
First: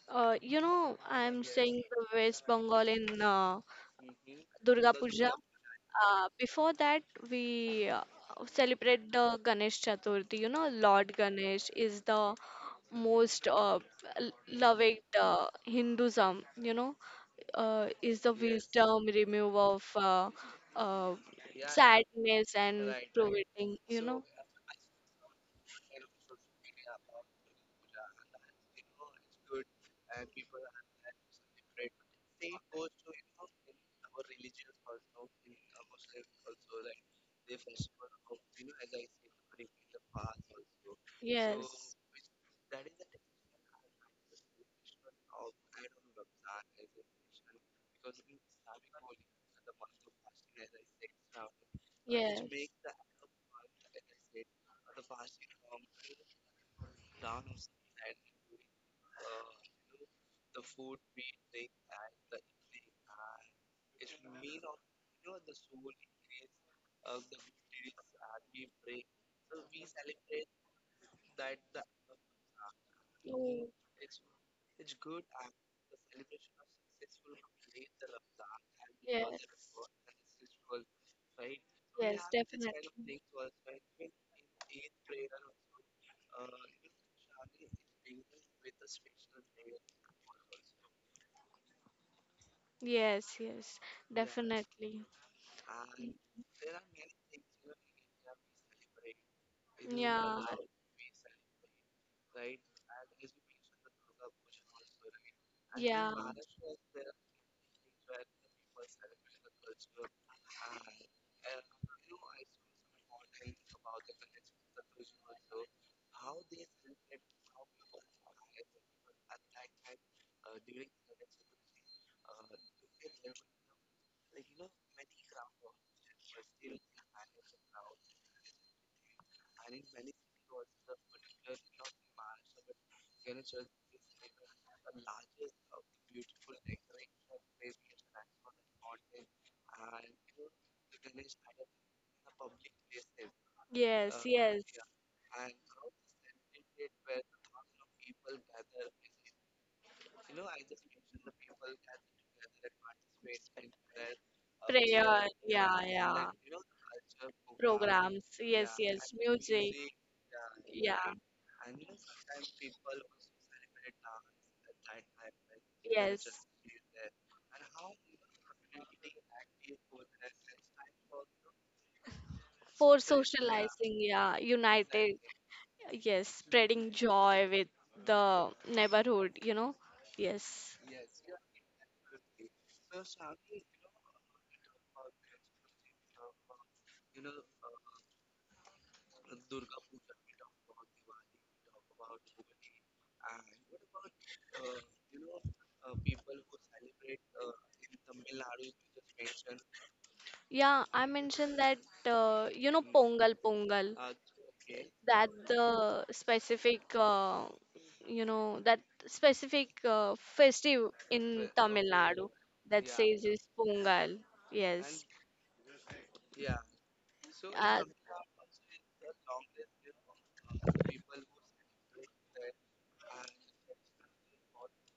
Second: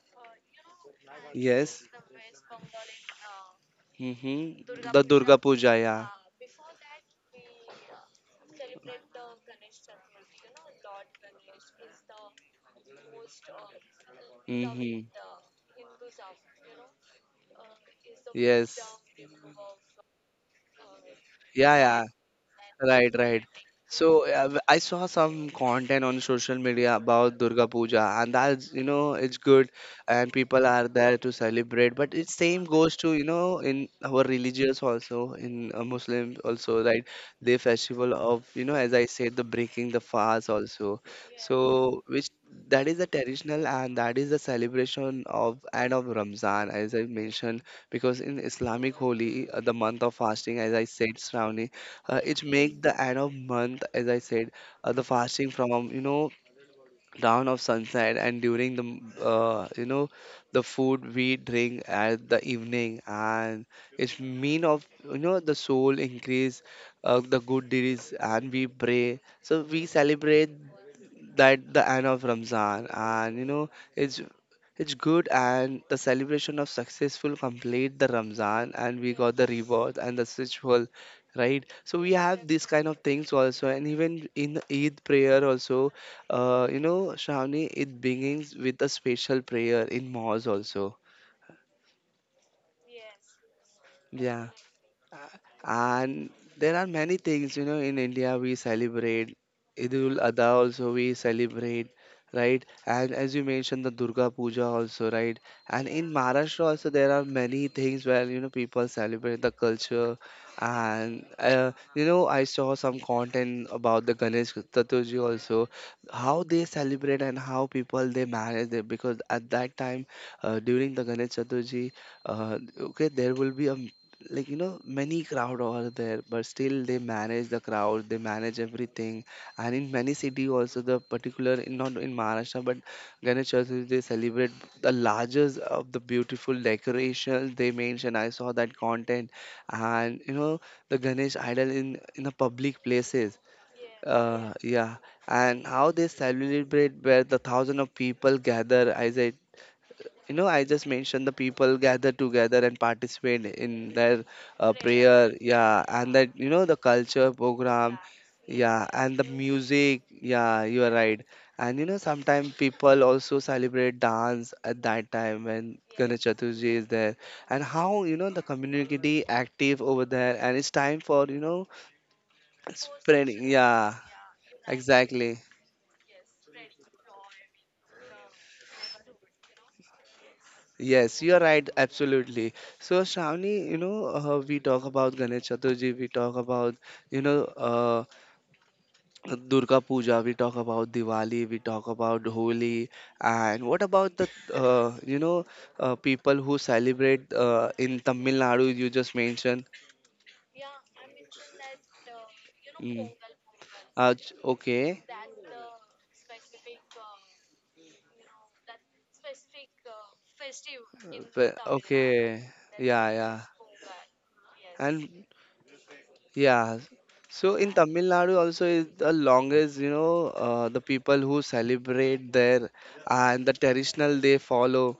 S2: I'm saying
S1: Yes.
S2: the West Bengal in
S1: Mm-hmm.
S2: Durga
S1: The
S2: Puja.
S1: Durga Puja. Yeah.
S2: Before that, we celebrate the Ganesh Chaturthi. You know, Lord Ganesh is the most loving
S1: Mm-hmm.
S2: Hinduism. Is the yes,
S1: Yes.
S2: wisdom remove of uh, yeah,
S1: Yeah, yeah.
S2: sadness and right, right,
S1: Right, right.
S2: providing. You so know,
S1: So, I saw some content on social media about Durga Puja, and that's, you know, it's good, and people are there to celebrate. But it same goes to, you know, in our religious also, in, Muslim also, right? The festival of, you know, as I said, the breaking the fast also.
S2: yes,
S1: So which,
S2: so
S1: that is the traditional and that is the celebration of and of Ramzan, as I mentioned, because in Islamic holy, the month of fasting, as I said, Shravani,
S2: yes,
S1: it make the end of month, as I said, the fasting from, you know, dawn of sunset, and during the you know, the food we drink at the evening, and it's mean of, you know, the soul increase, the good deeds and we pray, so we celebrate that the end of Ramzan, and you know,
S2: mm,
S1: it's it's good, and the celebration of successful complete the Ramzan, and we
S2: yes,
S1: got the reward and the ritual, right? So we
S2: yes,
S1: have these kind of
S2: definitely.
S1: things also, and even in Eid prayer also, you know, Shravani, it begins with a special prayer in mosque also.
S2: Yes, yes,
S1: Yeah.
S2: definitely.
S1: And there are many things, you know, in India we celebrate. Idul
S2: Yeah,
S1: Adha also we celebrate, right? And as you mentioned, the Durga Puja also, right? And in
S2: yeah.
S1: Maharashtra also there are many things where, you know, people celebrate the culture. And, you know, I saw some content about the Ganesh Chaturthi also, how they celebrate and how people they manage it. Because at that time, during the Ganesh Chaturthi, okay, there will be a, like, you know, many crowd over there, but still they manage the crowd, they manage everything. And in many city also, the particular in, not in Maharashtra but Ganesh Chaturthi, they celebrate the largest of the beautiful decorations, they mention, I saw that content. And, you know, the Ganesh idol in the public places.
S2: Yes, yes.
S1: Yeah, and how they celebrate, where the thousand of people gather, I said, you know, I just mentioned, the people gather together and participate in their,
S2: Prayer,
S1: prayer.
S2: yeah,
S1: Yeah, and
S2: yeah.
S1: that, you know, the culture program.
S2: Programs, yes,
S1: Yeah,
S2: yes.
S1: and the
S2: Music,
S1: music. Yeah, you are
S2: yeah.
S1: right. And, you know, sometimes people also celebrate dance at that time when Ganesh
S2: Yes.
S1: Chaturthi is there. And how, you know, the community active over there, and it's time for, you know,
S2: For
S1: spreading. Yeah,
S2: socializing, yeah. United,
S1: exactly.
S2: yes, spreading joy with the neighborhood, you know. Yes.
S1: Yes, you are right, absolutely. So, Shravani, you know, we talk about Ganesh Chaturthi, we talk about, you know, Durga Puja, we talk about Diwali, we talk about Holi, and what about the, you know, people who celebrate in Tamil Nadu, you just mentioned?
S2: Yeah, I mentioned that,
S1: Mm.
S2: Pongal, Pongal,
S1: Okay.
S2: that the specific, you know, that specific festive in Tamil Nadu,
S1: Okay,
S2: that
S1: yeah,
S2: says
S1: yeah.
S2: is Pongal. Yes.
S1: And yeah. So in
S2: Uh,
S1: Tamil Nadu also is the longest, you know, the people who celebrate there, and the traditional they follow.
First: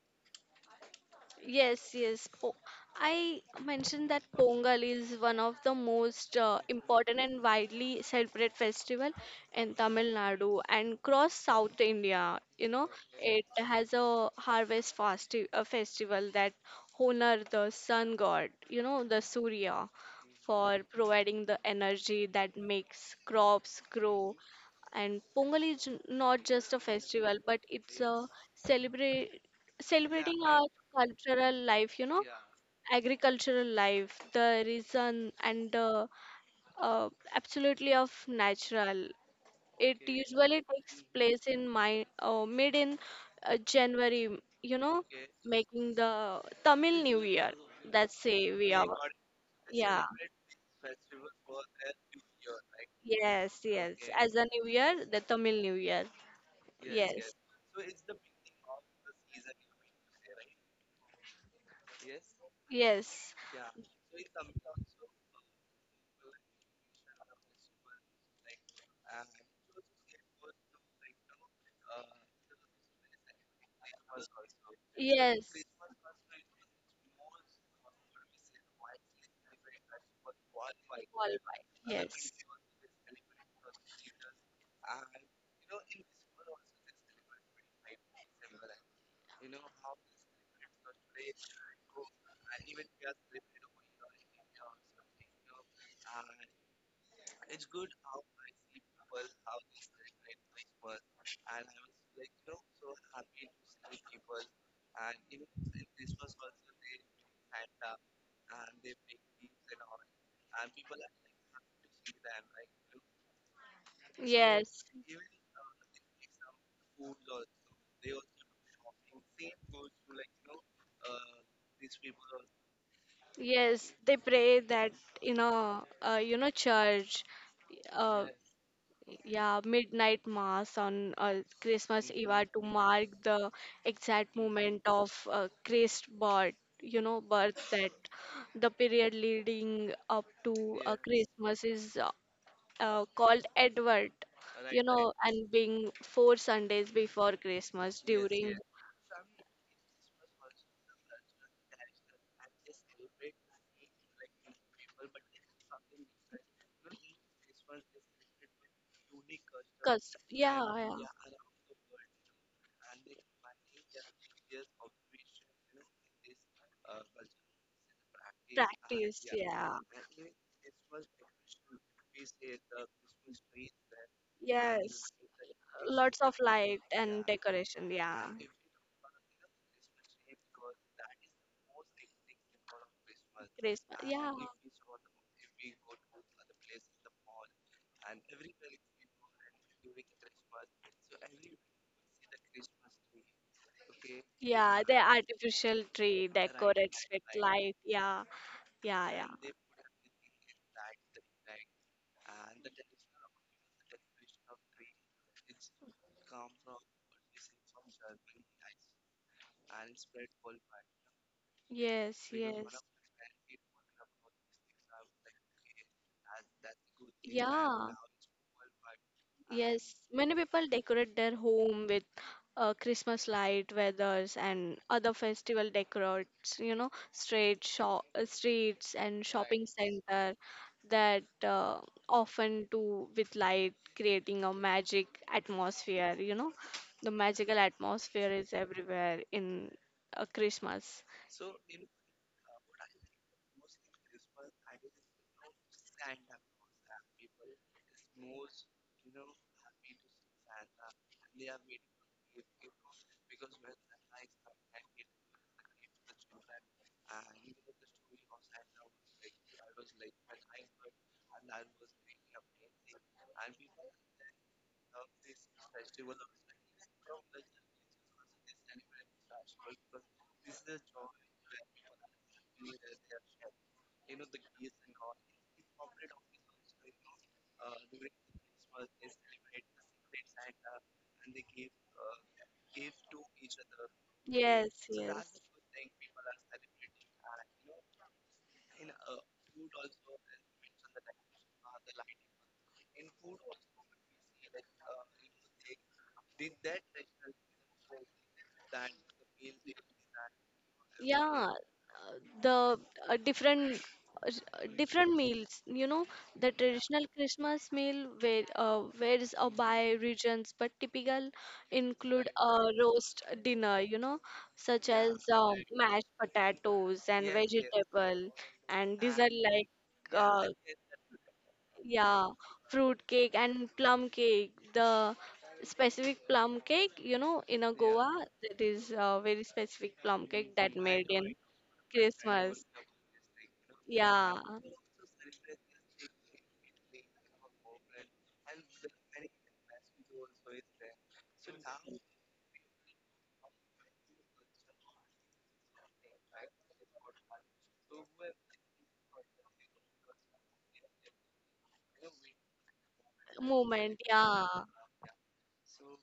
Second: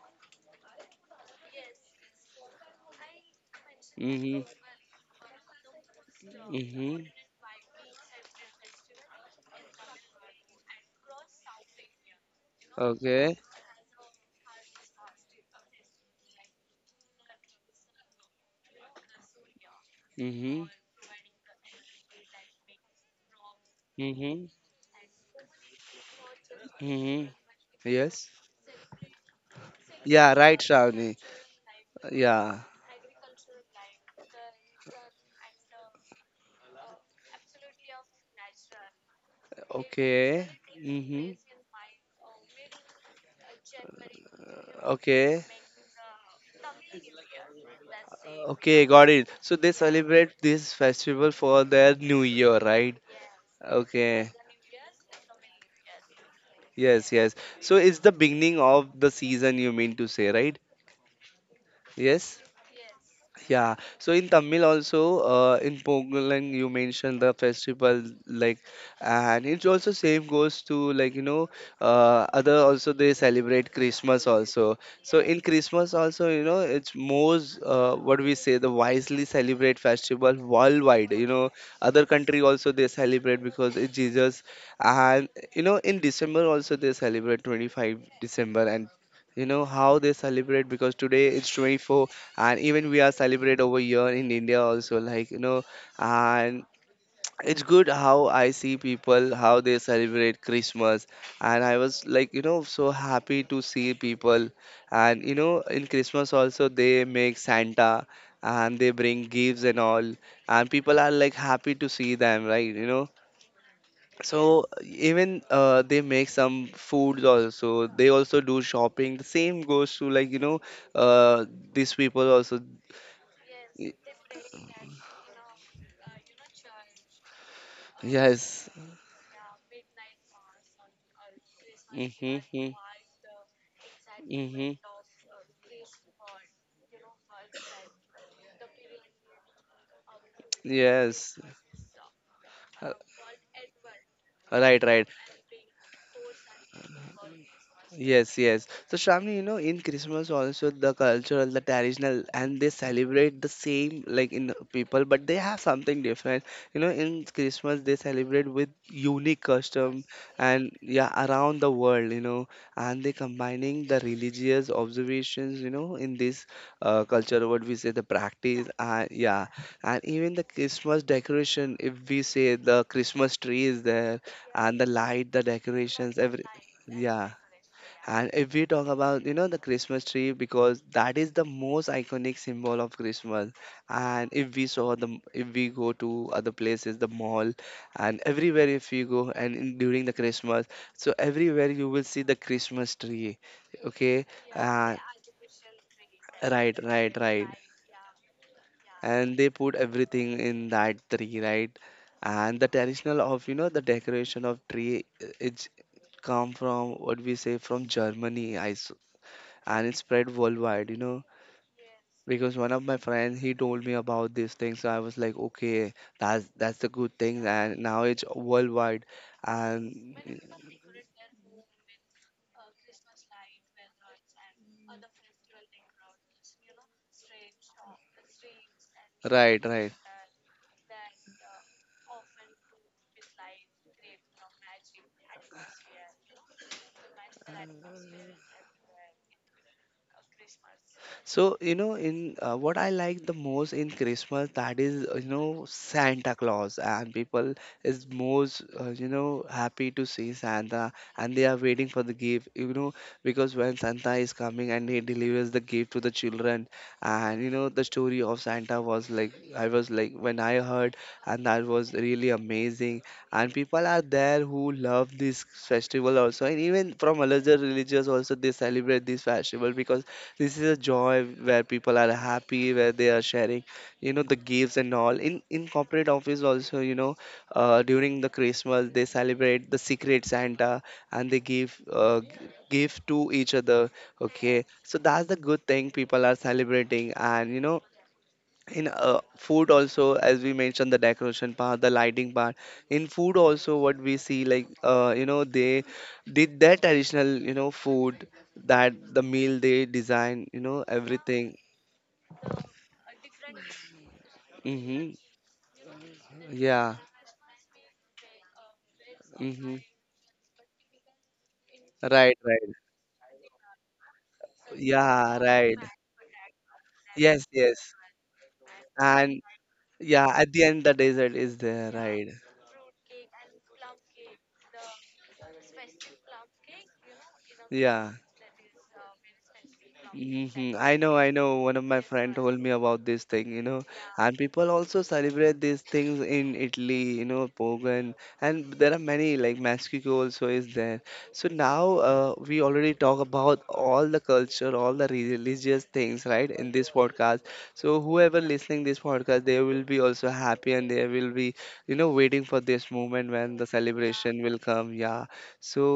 S2: yes, yes. I mentioned that
S1: Mm-hmm.
S2: Pongal is one of the most
S1: Mm-hmm.
S2: important and widely celebrated festival in Tamil Nadu and across South India.
S1: Okay.
S2: It has a festival that honor the sun god, the Surya,
S1: Mm-hmm.
S2: for providing the energy that makes crops grow.
S1: Mm-hmm.
S2: And Pongal is not just a
S1: Mm-hmm.
S2: festival, but it's a
S1: Yes.
S2: celebration, yeah,
S1: Yeah,
S2: celebrating
S1: right,
S2: our
S1: Shravani.
S2: cultural life,
S1: Yeah.
S2: agricultural life, the reason and the uh, absolutely of natural. It
S1: Okay.
S2: usually takes
S1: Mm-hmm.
S2: place in my mid in January,
S1: Okay.
S2: making the Tamil new year, that's say we are,
S1: Okay, got it. So they
S2: yeah.
S1: celebrate this festival for their new year, right?
S2: Yes, yes,
S1: Okay.
S2: as a new year, the Tamil new year.
S1: Yes,
S2: Yes.
S1: yes. So it's the beginning of the season, you mean to say, right? Yes.
S2: Yes, yes,
S1: Yeah, so in Tamil also, in Pongalang you mentioned the festival like, and it's also same goes to like, you know, other also they celebrate Christmas also. So
S2: yes.
S1: in Christmas also, you know, it's most, what we say, the wisely celebrate festival worldwide. You know, other
S2: Yes,
S1: country also they celebrate because it's Jesus, and you know in December also they celebrate 25 December and. You know how they celebrate, because today it's 24 and even we are celebrate over here in India also, like you know, and it's good how I see people how they celebrate Christmas, and I was like, you know, so happy to see people. And you know, in Christmas also they make Santa and they bring gifts and all, and people are like happy to see them, right, you know. So
S2: yes,
S1: even they make some foods also, they also do shopping, the same goes to like you know, uh, these people also.
S2: yes.
S1: Y-
S2: They pray that, church, uh,
S1: Yes.
S2: yeah, midnight mass on Christmas Eve, are to
S1: Mm-hmm.
S2: mark the exact
S1: Mm-hmm.
S2: moment of Christ birth. You know, birth that the period leading up to
S1: Yes.
S2: Christmas is
S1: Uh,
S2: called Advent.
S1: Right, right.
S2: And being four Sundays before Christmas
S1: Yes,
S2: during.
S1: yes. So Shravani, you know, in Christmas also, the cultural, the traditional, and they celebrate the same like in people, but they have something different. You know, in Christmas they celebrate with unique custom,
S2: Cause yeah,
S1: and
S2: yeah.
S1: yeah, around the world, you know, and they combining the religious observations, you know, in this culture, what we say, the practice, and
S2: Practice,
S1: yeah,
S2: yeah.
S1: and even the Christmas decoration. If we say, the Christmas tree is there and the
S2: Yes.
S1: light, the
S2: Lots
S1: decorations,
S2: of
S1: every
S2: light and
S1: yeah.
S2: decoration, yeah.
S1: And if we talk about, you know, the Christmas tree, because that is the most iconic symbol of Christmas.
S2: Christmas, yeah.
S1: And if we saw the, if we go to other places, the mall, and everywhere if you go, and in, during the Christmas, so everywhere you will see the Christmas tree. Okay,
S2: Yeah, the
S1: uh,
S2: artificial tree
S1: right,
S2: decorates
S1: right,
S2: with
S1: right.
S2: light. Yeah, yeah,
S1: And
S2: yeah.
S1: they put everything in that tree, right, and the traditional of, you know, the decoration of tree, it's come from what we say, from Germany, and it spread worldwide, you know.
S2: Yes,
S1: Because
S2: yes.
S1: one of my friends he told me about this thing, so I was like, okay, that's the good thing, and
S2: Yeah,
S1: now it's worldwide,
S2: yes,
S1: and
S2: many people decorate their home with Christmas light, feathers, and other festival decorates. You know, streets and right, shopping
S1: right, right.
S2: center that often do with light, creating a magic atmosphere. You know, the magical atmosphere is everywhere in Christmas.
S1: So, you know, in what I like the most in Christmas, that is, you know, Santa Claus, and people is most, you know, happy to see Santa, and they are waiting for the gift, you know, because when Santa is coming and he delivers the gift to the children, and you know, the story of Santa was like, I was like, when I heard, and that was really amazing, and people are there who love this festival also, and even from other religious also they celebrate this festival because this is a joy where people are happy, where they are sharing, you know, the gifts and all. In corporate office also, you know, during the Christmas they celebrate the secret Santa, and they give gift to each other. Okay,
S2: Yes,
S1: so that's
S2: yes.
S1: the good thing, people are celebrating, and you know, in food also, as we mentioned, the decoration part, the lighting part, in food also, what we see, like you know, they did their traditional, you know, food, that the meal they design, you know,
S2: Yeah,
S1: everything.
S2: the different
S1: Mm-hmm.
S2: meals, you know, the
S1: Yeah.
S2: traditional Christmas meal where varies
S1: Mm-hmm.
S2: by regions, but typical include
S1: Right,
S2: a
S1: right.
S2: roast dinner, such, yeah, as
S1: Yeah,
S2: right,
S1: right.
S2: mashed potatoes and yes, yes,
S1: Yes, yes.
S2: vegetable, and these are
S1: And
S2: like, yeah,
S1: yeah, at the end the dessert is there,
S2: yeah,
S1: right.
S2: fruit cake and plum cake. The specific plum cake, in a
S1: Yeah,
S2: Goa, that
S1: place.
S2: is a very specific plum cake that
S1: Hmm, I
S2: made
S1: know,
S2: in
S1: I know. One of my friend, why, told
S2: Christmas.
S1: me about this thing, you know.
S2: Yeah,
S1: And people also celebrate these things in Italy, you know, Pogan, and there are many, like Mexico also is there. So now we already talk about all the culture, all the religious things, right, in this podcast. So whoever listening this podcast, they will be also happy and they will be, you know, waiting for this moment when the
S2: moment, yeah,
S1: celebration will come. Yeah. So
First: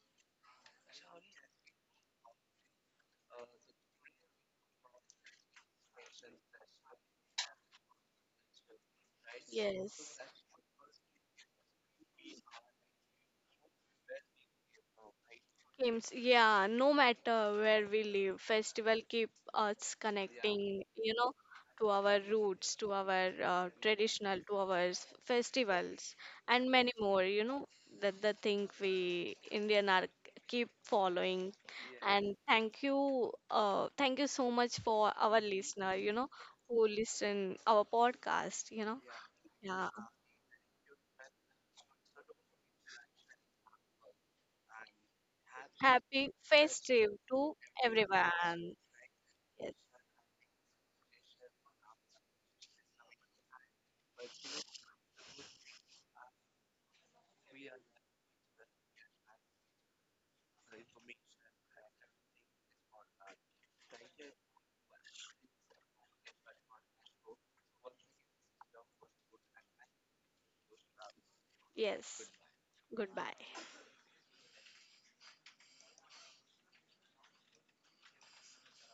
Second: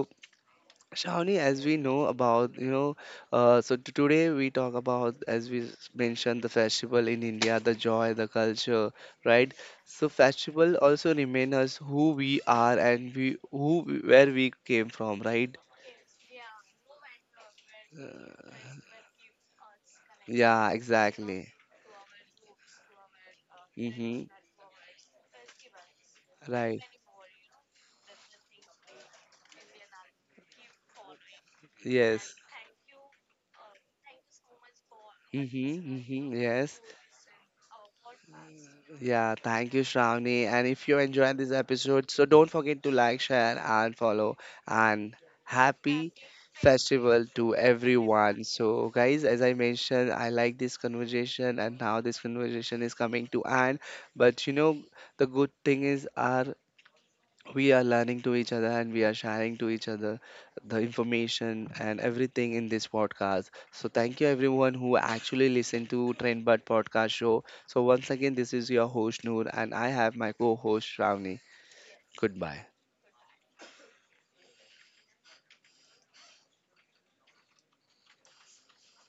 S1: Shawnee, as we know about, you know, so today we talk about, as we mentioned, the festival in India, the joy, the culture, right? So
S2: yes.
S1: festival also remain us who we are and we where we came from, right?
S2: Games, yeah, no matter where we live, festival keep us
S1: Yeah,
S2: connecting,
S1: exactly.
S2: to our roots, to our
S1: Mm-hmm.
S2: traditional, to our festivals, and
S1: Right.
S2: many more, that the thing we Indian are keep following.
S1: Yes.
S2: And thank you so much for our
S1: Mm-hmm.
S2: listener,
S1: Mm-hmm. Yes.
S2: who listen our podcast, you know.
S1: Yeah, thank you,
S2: Yeah,
S1: Shravani. And if you enjoyed this episode, so don't forget to like, share, and follow. And happy
S2: happy festive
S1: festival to
S2: to
S1: everyone.
S2: everyone.
S1: So, guys, as I
S2: Yes.
S1: mentioned, I like this conversation, and now this conversation is coming to end. But you know, the good thing is our we are learning to each other and we are sharing to each other the information and everything in this podcast. So thank you everyone who actually listened to Trendbud podcast show. So once again, this is your host Noor, and I have my co-host Shravani.
S2: Yes.
S1: Goodbye.
S2: Goodbye.